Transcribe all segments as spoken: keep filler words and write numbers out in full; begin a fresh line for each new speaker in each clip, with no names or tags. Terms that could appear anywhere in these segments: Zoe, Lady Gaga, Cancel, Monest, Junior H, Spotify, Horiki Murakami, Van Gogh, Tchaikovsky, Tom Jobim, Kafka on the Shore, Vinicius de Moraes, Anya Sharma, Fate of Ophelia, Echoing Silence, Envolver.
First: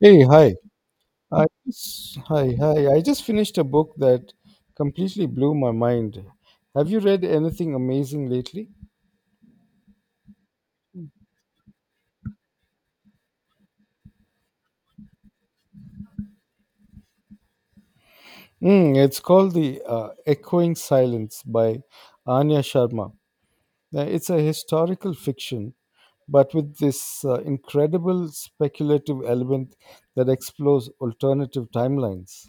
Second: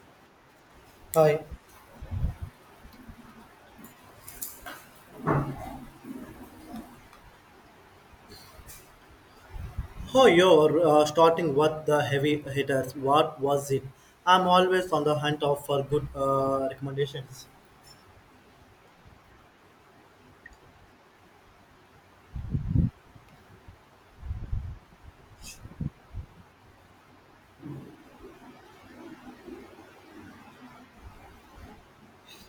Hey, hi.
Hi.
I just, hi, hi. I just finished a book that completely blew my mind. Have you read anything amazing lately?
How you're uh, starting with the heavy hitters? What was it? I'm always on the hunt of for good uh, recommendations.
Mm, it's called the uh, Echoing Silence by Anya Sharma. Uh, It's a historical fiction, but with this uh, incredible speculative element that explores alternative timelines.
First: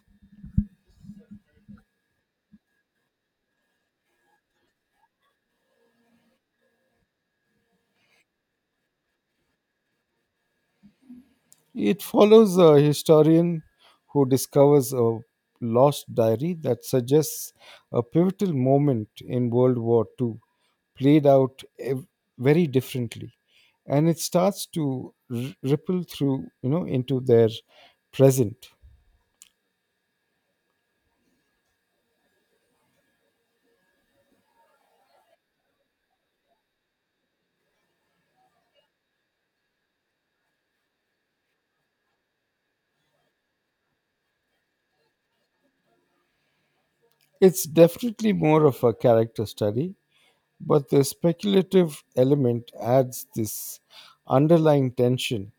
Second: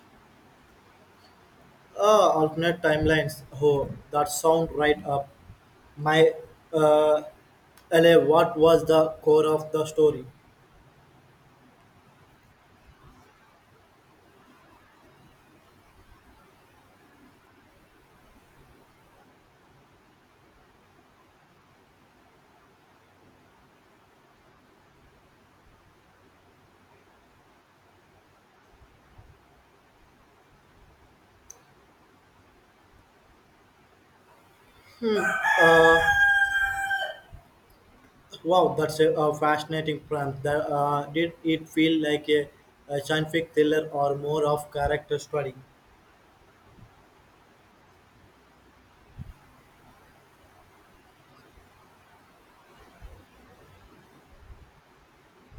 Uh, alternate timelines. Oh, that sound right up my uh, L A. What was the core of the story?
It follows a historian who discovers a lost diary that suggests a pivotal moment in World War two played out ev- very differently, and it starts to r- ripple through, you know, into their present.
Wow, that's a, a fascinating prompt. That, uh, did it feel like a, a scientific thriller or more of character study?
It's definitely more of a character study, but the speculative element adds this underlying tension.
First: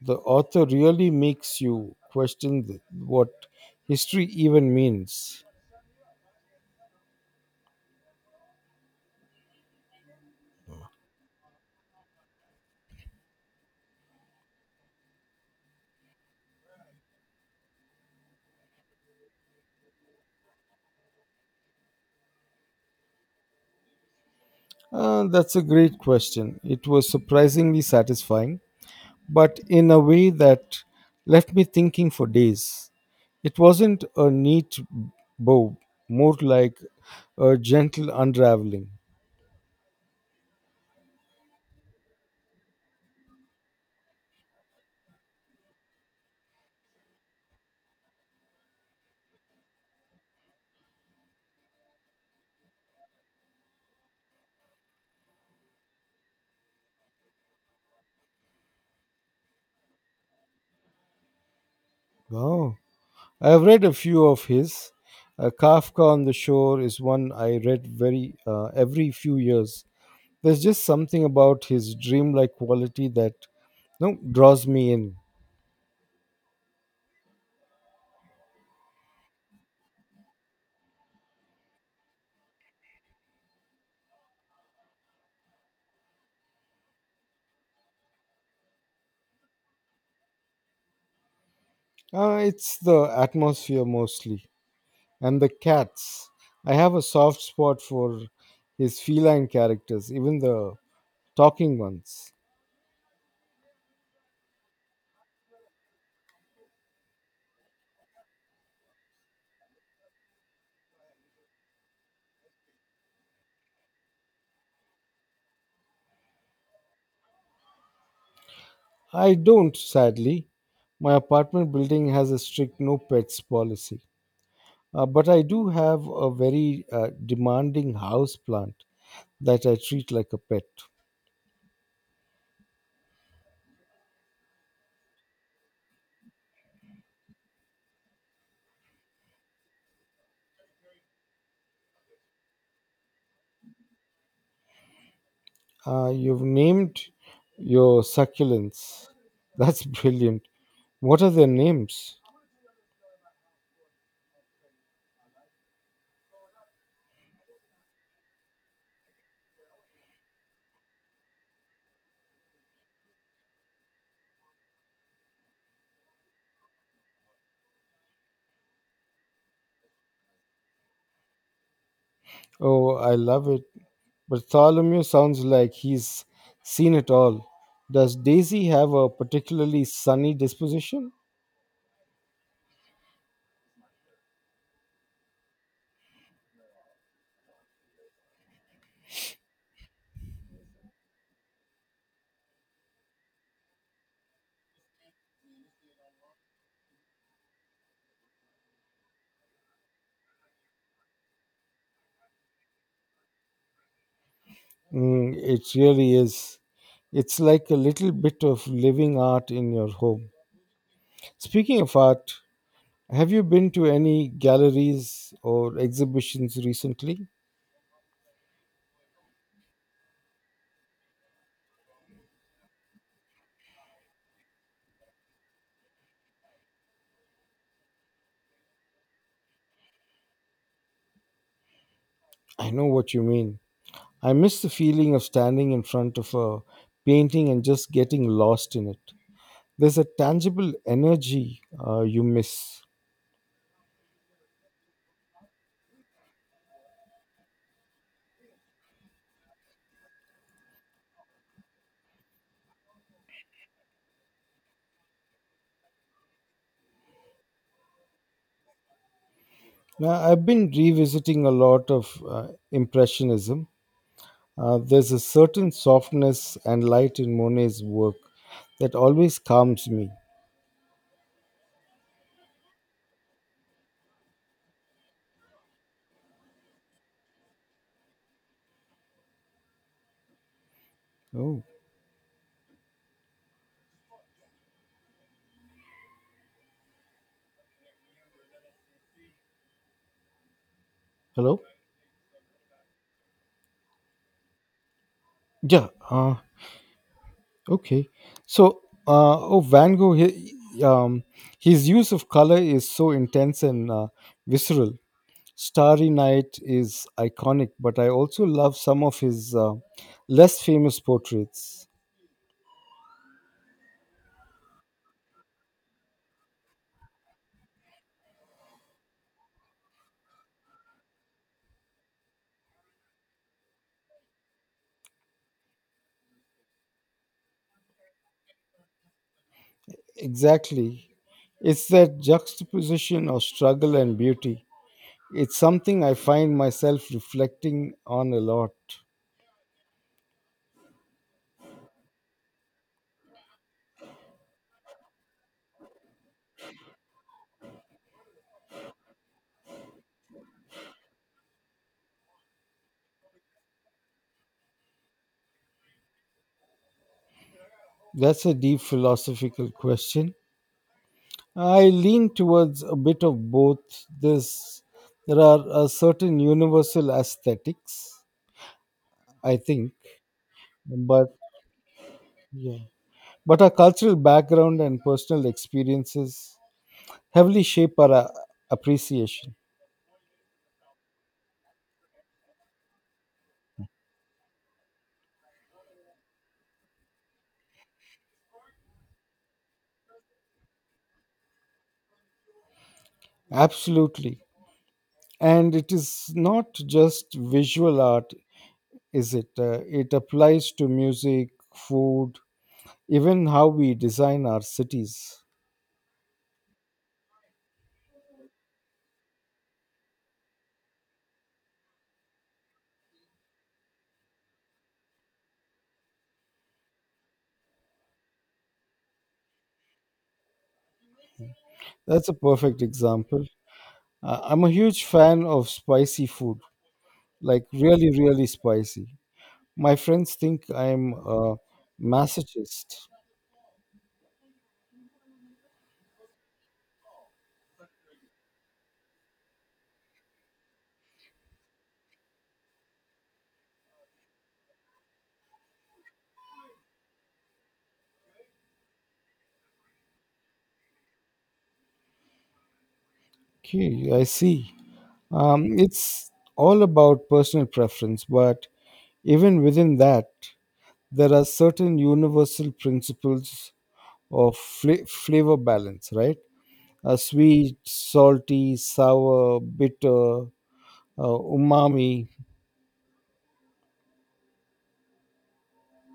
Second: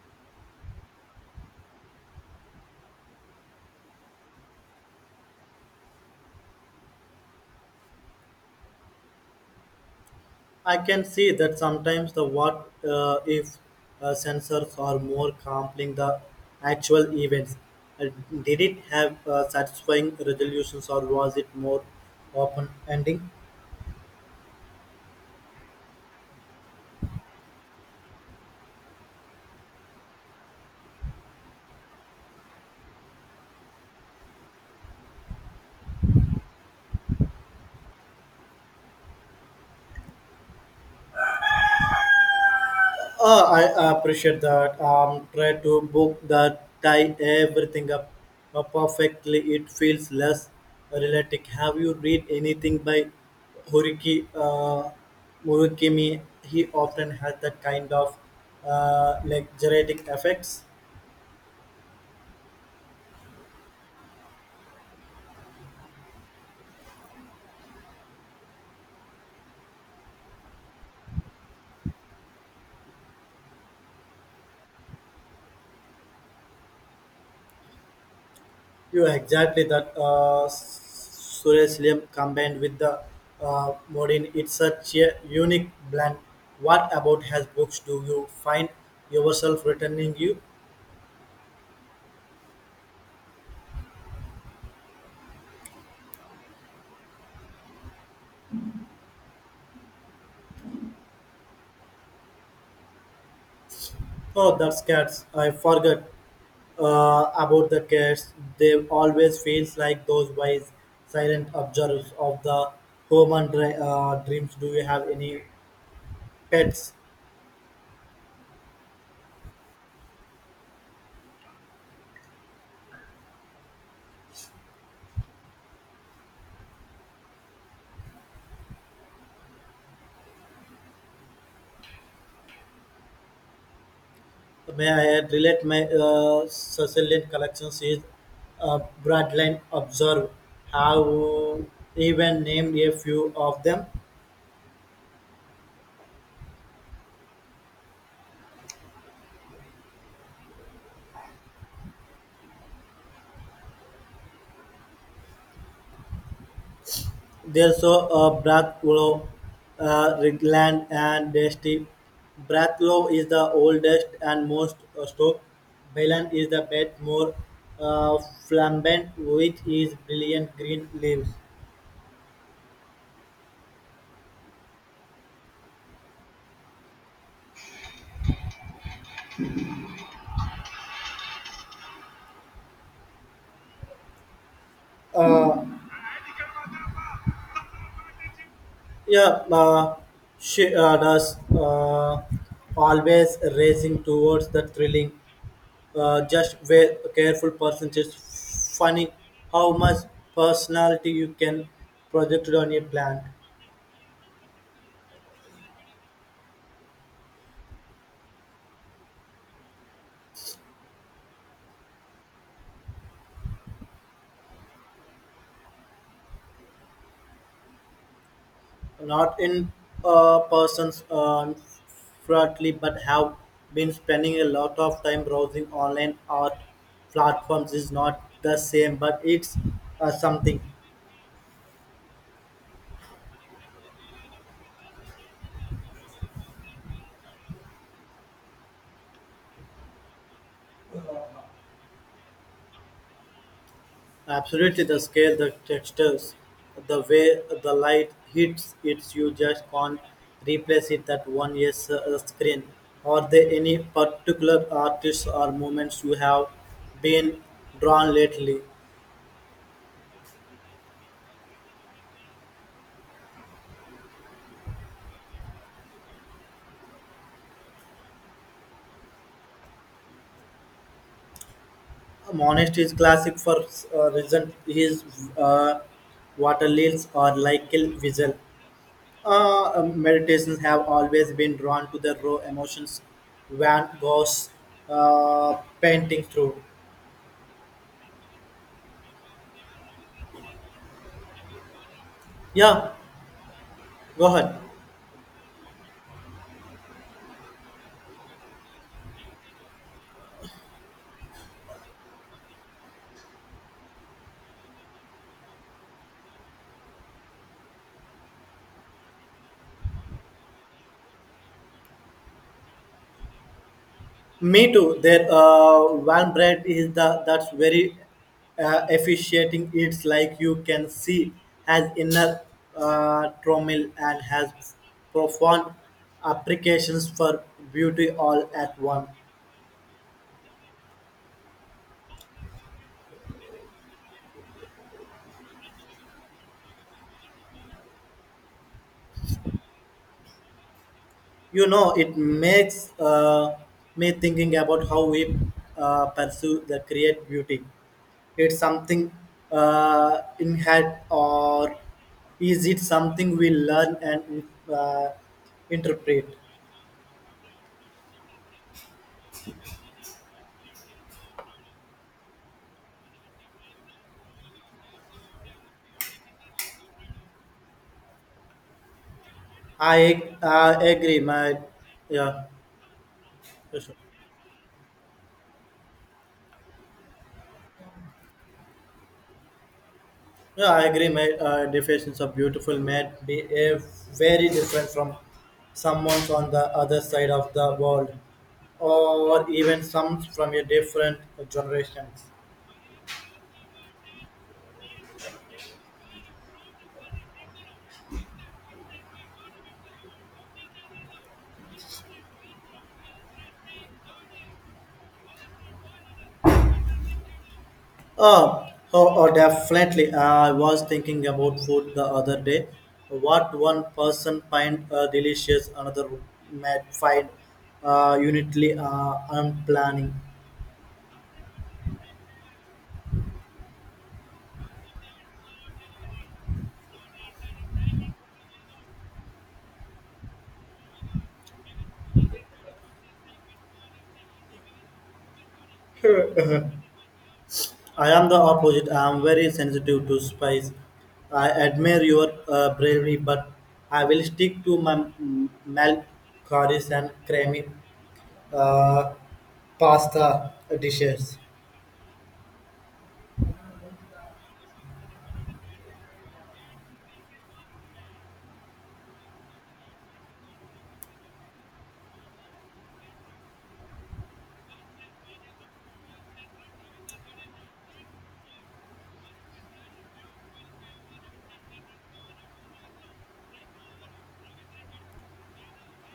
The author really makes you question th- what history even means.
I can see that sometimes the what uh, if uh, sensors are more compelling the actual events. Uh, did it have uh, satisfying resolutions or was it more open ending?
Uh, that's a great question. It was surprisingly satisfying, but in a way that left me thinking for days. It wasn't a neat bow, more like a gentle unraveling.
Uh, I appreciate that. Um, try to book the tie everything up uh, perfectly. It feels less realistic. Have you read anything by Horiki uh, Murakami? He often has that kind of uh, like genetic effects.
Wow. I've read a few of his. Uh, Kafka on the Shore is one I read very uh, every few years. There's just something about his dreamlike quality that no draws me in.
You exactly that uh, surrealism combined with the uh, modern. It's such a unique blend. What about his books do you find yourself returning you?
Uh, it's the atmosphere mostly, and the cats. I have a soft spot for his feline characters, even the talking ones.
Oh, that's cats. I forgot uh, about the cats. They always feels like those wise, silent observers of the human dre- uh, dreams. Do you have any pets?
I don't, sadly. My apartment building has a strict no pets policy, uh, but I do have a very uh, demanding house plant that I treat like a pet.
May I add, relate my uh, Sicilian collections is uh, Bradland Observe. Have even named a few of them.
Uh, you've named your succulents. That's brilliant. What are their names?
They saw a Bratislava, a Rigaland and Dresden. Bratislava is the oldest and most historic. Berlin is the best, more uh, flamboyant with its brilliant green leaves.
Oh, I love it. Bartholomew sounds like he's seen it all. Does Daisy have a particularly sunny disposition?
Uh, yeah, uh, she uh, does uh, always racing towards the thrilling uh, just very careful person. It's funny how much personality you can project on a plant.
Mm, it really is. It's like a little bit of living art in your home. Speaking of art, have you been to any galleries or exhibitions recently?
Not in uh, persons uh, flatly, but have been spending a lot of time browsing online art platforms is not the same, but it's uh, something.
I know what you mean. I miss the feeling of standing in front of a painting and just getting lost in it. There's a tangible energy uh, you miss.
Absolutely, the scale, the textures, the way the light hits it, you just can't replace it. That one yes uh, screen. Are there any particular artists or movements you have been drawn lately?
Now, I've been revisiting a lot of uh, Impressionism. Uh, there's a certain softness and light in Monet's work that always calms me.
Monest is classic for uh, reason. His uh, water lilies are like a visual. Uh, um, meditations have always been
Oh,
drawn to the raw emotions Van Gogh's uh, painting through.
hello?
Yeah, go ahead.
Yeah, uh, okay. So, uh, oh, Van Gogh, he, um, his use of color is so intense and uh, visceral. Starry Night is iconic, but I also love some of his uh, less famous portraits.
Me too. Their uh, one bread is the that's very uh, efficiating. It's like you can see has inner uh, turmoil and has profound applications for beauty all at once.
Exactly. It's that juxtaposition of struggle and beauty. It's something I find myself reflecting on a lot.
You know, it makes uh, me thinking about how we uh, pursue the create beauty. It's something uh, in head or is it something we learn and uh, interpret?
That's a deep philosophical question. I lean towards a bit of both. This There are a certain universal aesthetics, I think,
I ag- uh, agree,
but
my. Yeah,
yeah. But our
yes, sir.
cultural background and personal experiences heavily shape our uh, appreciation.
Yeah, I agree, my. Uh, definitions of beautiful may be uh, very different from someone on the other side of the world, or even some from a different generations.
Absolutely. And it is not just visual art, is it? Uh, it applies to music, food, even how we design our cities.
Oh, oh, oh definitely. I was thinking about food the other day. What one person find uh, delicious, another might find uh, unitly uh, unplanning.
That's a perfect example. Uh, I'm a huge fan of spicy food, like really, really spicy. My friends think I'm a masochist.
I am the opposite. I am very sensitive to spice. I admire your uh, bravery, but I will stick to my mm, milk, curries, and creamy uh, pasta dishes.
Okay, I see. Um, it's all about personal preference, but even within that, there are certain universal principles of fla- flavor balance, right? Uh, sweet, salty, sour, bitter, uh, umami.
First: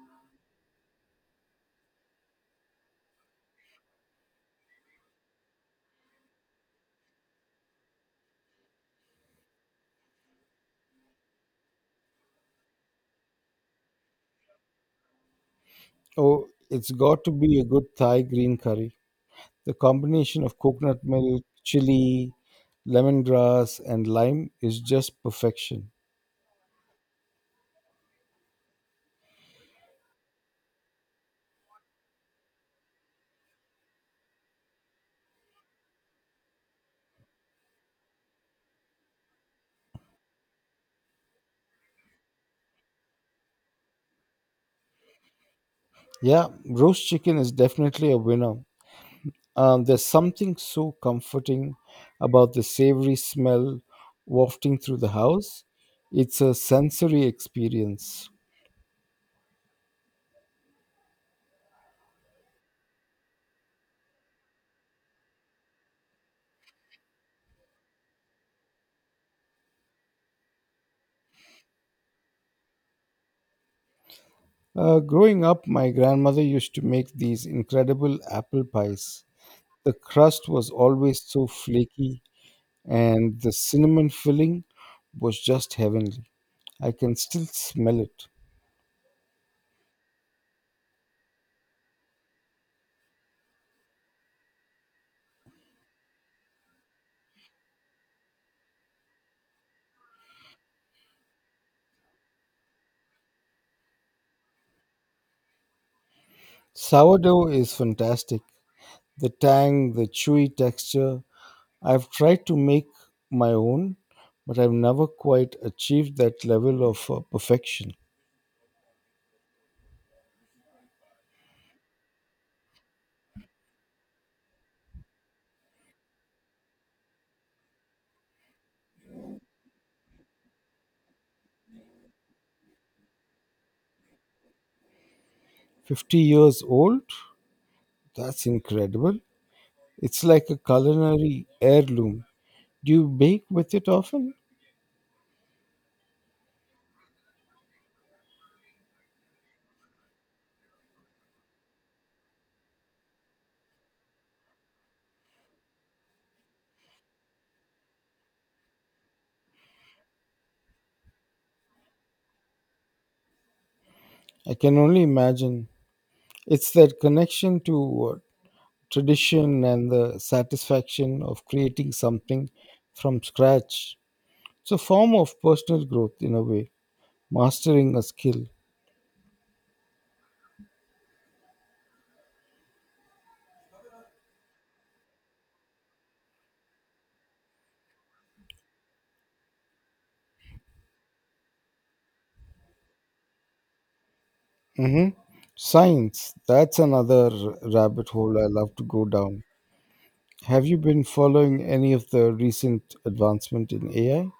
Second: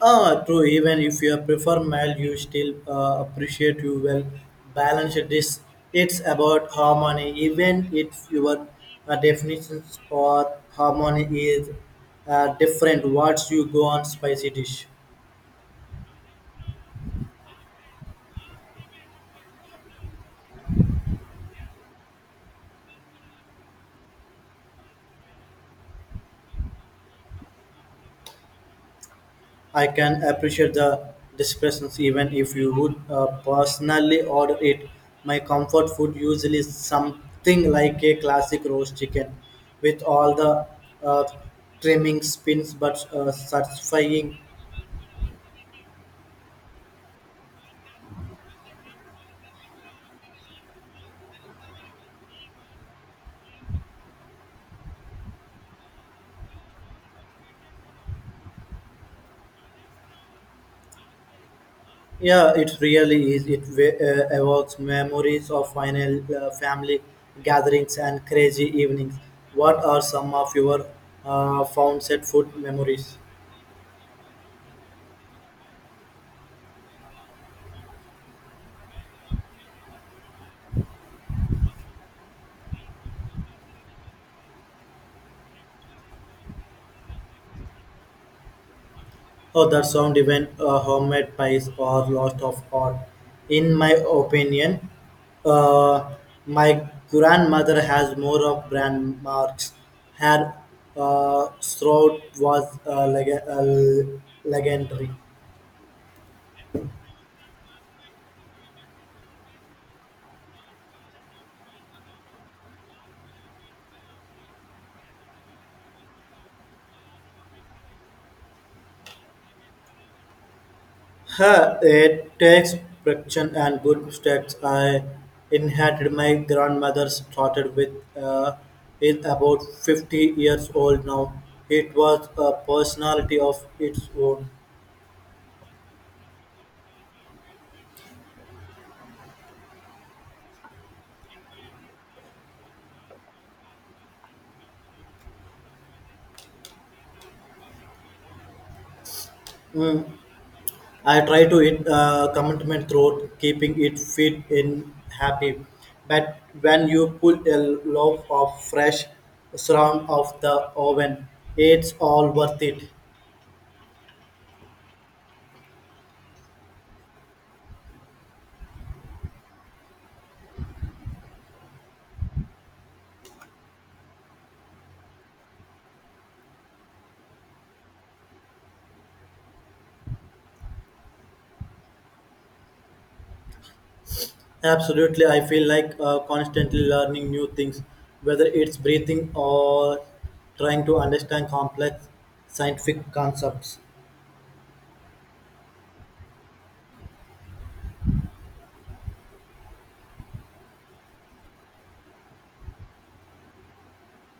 Ah, true. Even if you prefer mild, you still uh, appreciate you well balanced dish. It's about harmony. Even if your uh, definitions for harmony is uh, different, once you go on spicy dish.
Oh, it's got to be a good Thai green curry. The combination of coconut milk, chili, lemongrass, and lime is just perfection.
I can appreciate the discretions even if you would uh, personally order it. My comfort food usually is something like a classic roast chicken with all the uh, trimming spins but uh, satisfying.
Yeah, roast chicken is definitely a winner. Um, there's something so comforting about the savory smell wafting through the house. It's a sensory experience.
Yeah, it really is. It wa- uh, evokes memories of final uh, family gatherings and crazy evenings. What are some of your uh, found set food memories?
Uh, growing up, my grandmother used to make these incredible apple pies. The crust was always so flaky, and the cinnamon filling was just heavenly. I can still smell it.
Oh, that sound even uh, homemade pies are lost of art. In my opinion, uh, my grandmother has more of brand marks. Her uh, throat was uh, leg- uh, legendary.
Sourdough is fantastic. The tang, the chewy texture, I've tried to make my own, but I've never quite achieved that level of uh, perfection.
Her it takes friction and good steps. I inherited my grandmother's started with uh, is about fifty years old now. It was a personality of its own.
fifty years old? That's incredible. It's like a culinary heirloom. Do you bake with it often?
Mm, I try to eat uh, commitment through keeping it fit and happy. But when you pull a loaf of fresh surround of the oven, it's all worth it.
I can only imagine. It's that connection to uh, tradition and the satisfaction of creating something from scratch. It's a form of personal growth in a way, mastering a skill.
Absolutely, I feel like uh, constantly learning new things, whether it's breathing or trying to understand complex scientific concepts.
Mm-hmm. Science. That's another rabbit hole I love to go down. Have you been following any of the recent advancement in A I?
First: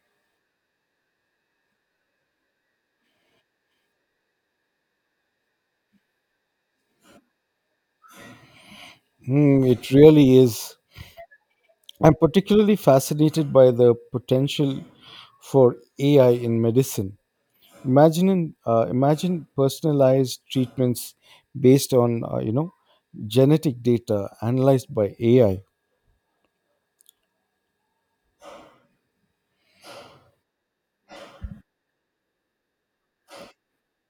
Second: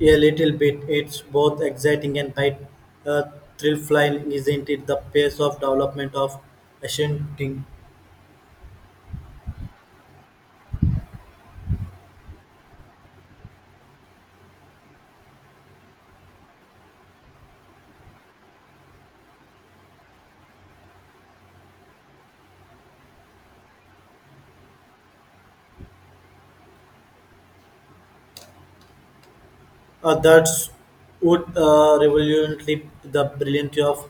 A little bit. It's both exciting and quite uh, thrill-flying, isn't it? The pace of development of Ascending.
Hmm, it really is. I'm particularly fascinated by the potential for A I in medicine. Imagine, uh, imagine personalized treatments based on uh, you know genetic data analyzed by A I.
Uh, that's would uh, revolutionary the brilliancy of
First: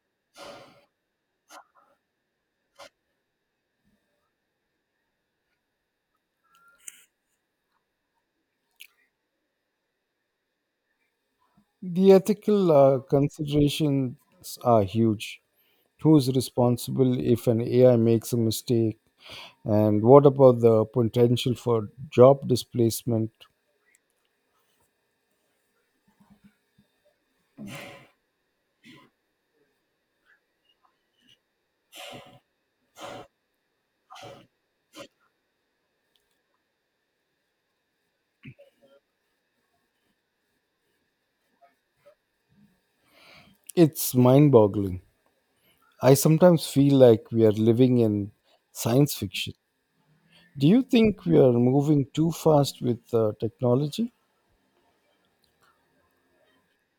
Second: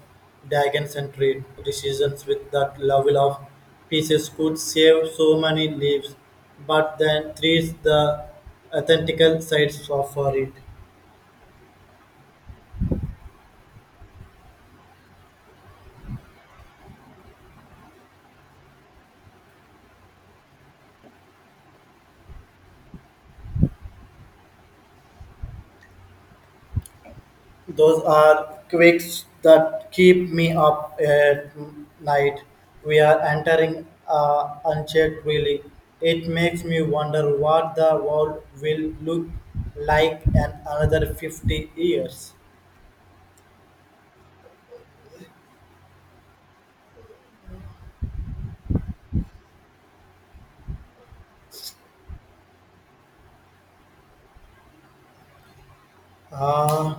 Dagen's and trade decisions with that level of pieces could save so many lives, but then treats the authentical sides of- for it.
The ethical uh, considerations are huge. Who's responsible if an A I makes a mistake? And what about the potential for job displacement?
Those are quakes that keep me up at night. We are entering uh, unchecked, really. It makes me wonder what the world will look like in another fifty years.
It's mind boggling. I sometimes feel like we are living in science fiction. Do you think we are moving too fast with uh, technology?
Uh,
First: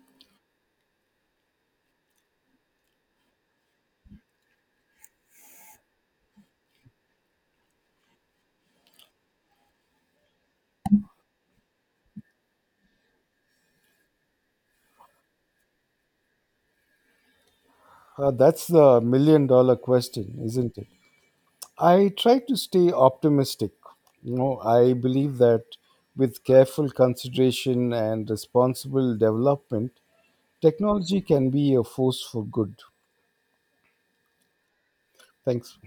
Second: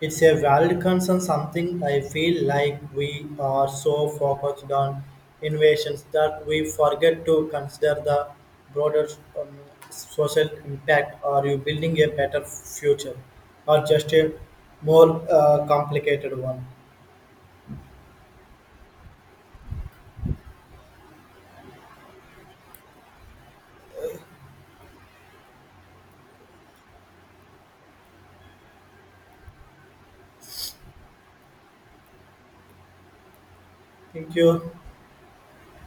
it's a valid concern, something I feel like we are so focused on innovations that we forget to consider the broader um, social impact. Are you building a better future or just a more uh, complicated one?
Uh, that's the million dollar question, isn't it? I try to stay optimistic. You know, I believe that with careful consideration and responsible development, technology can be a force for good.
Thank you.
Thanks.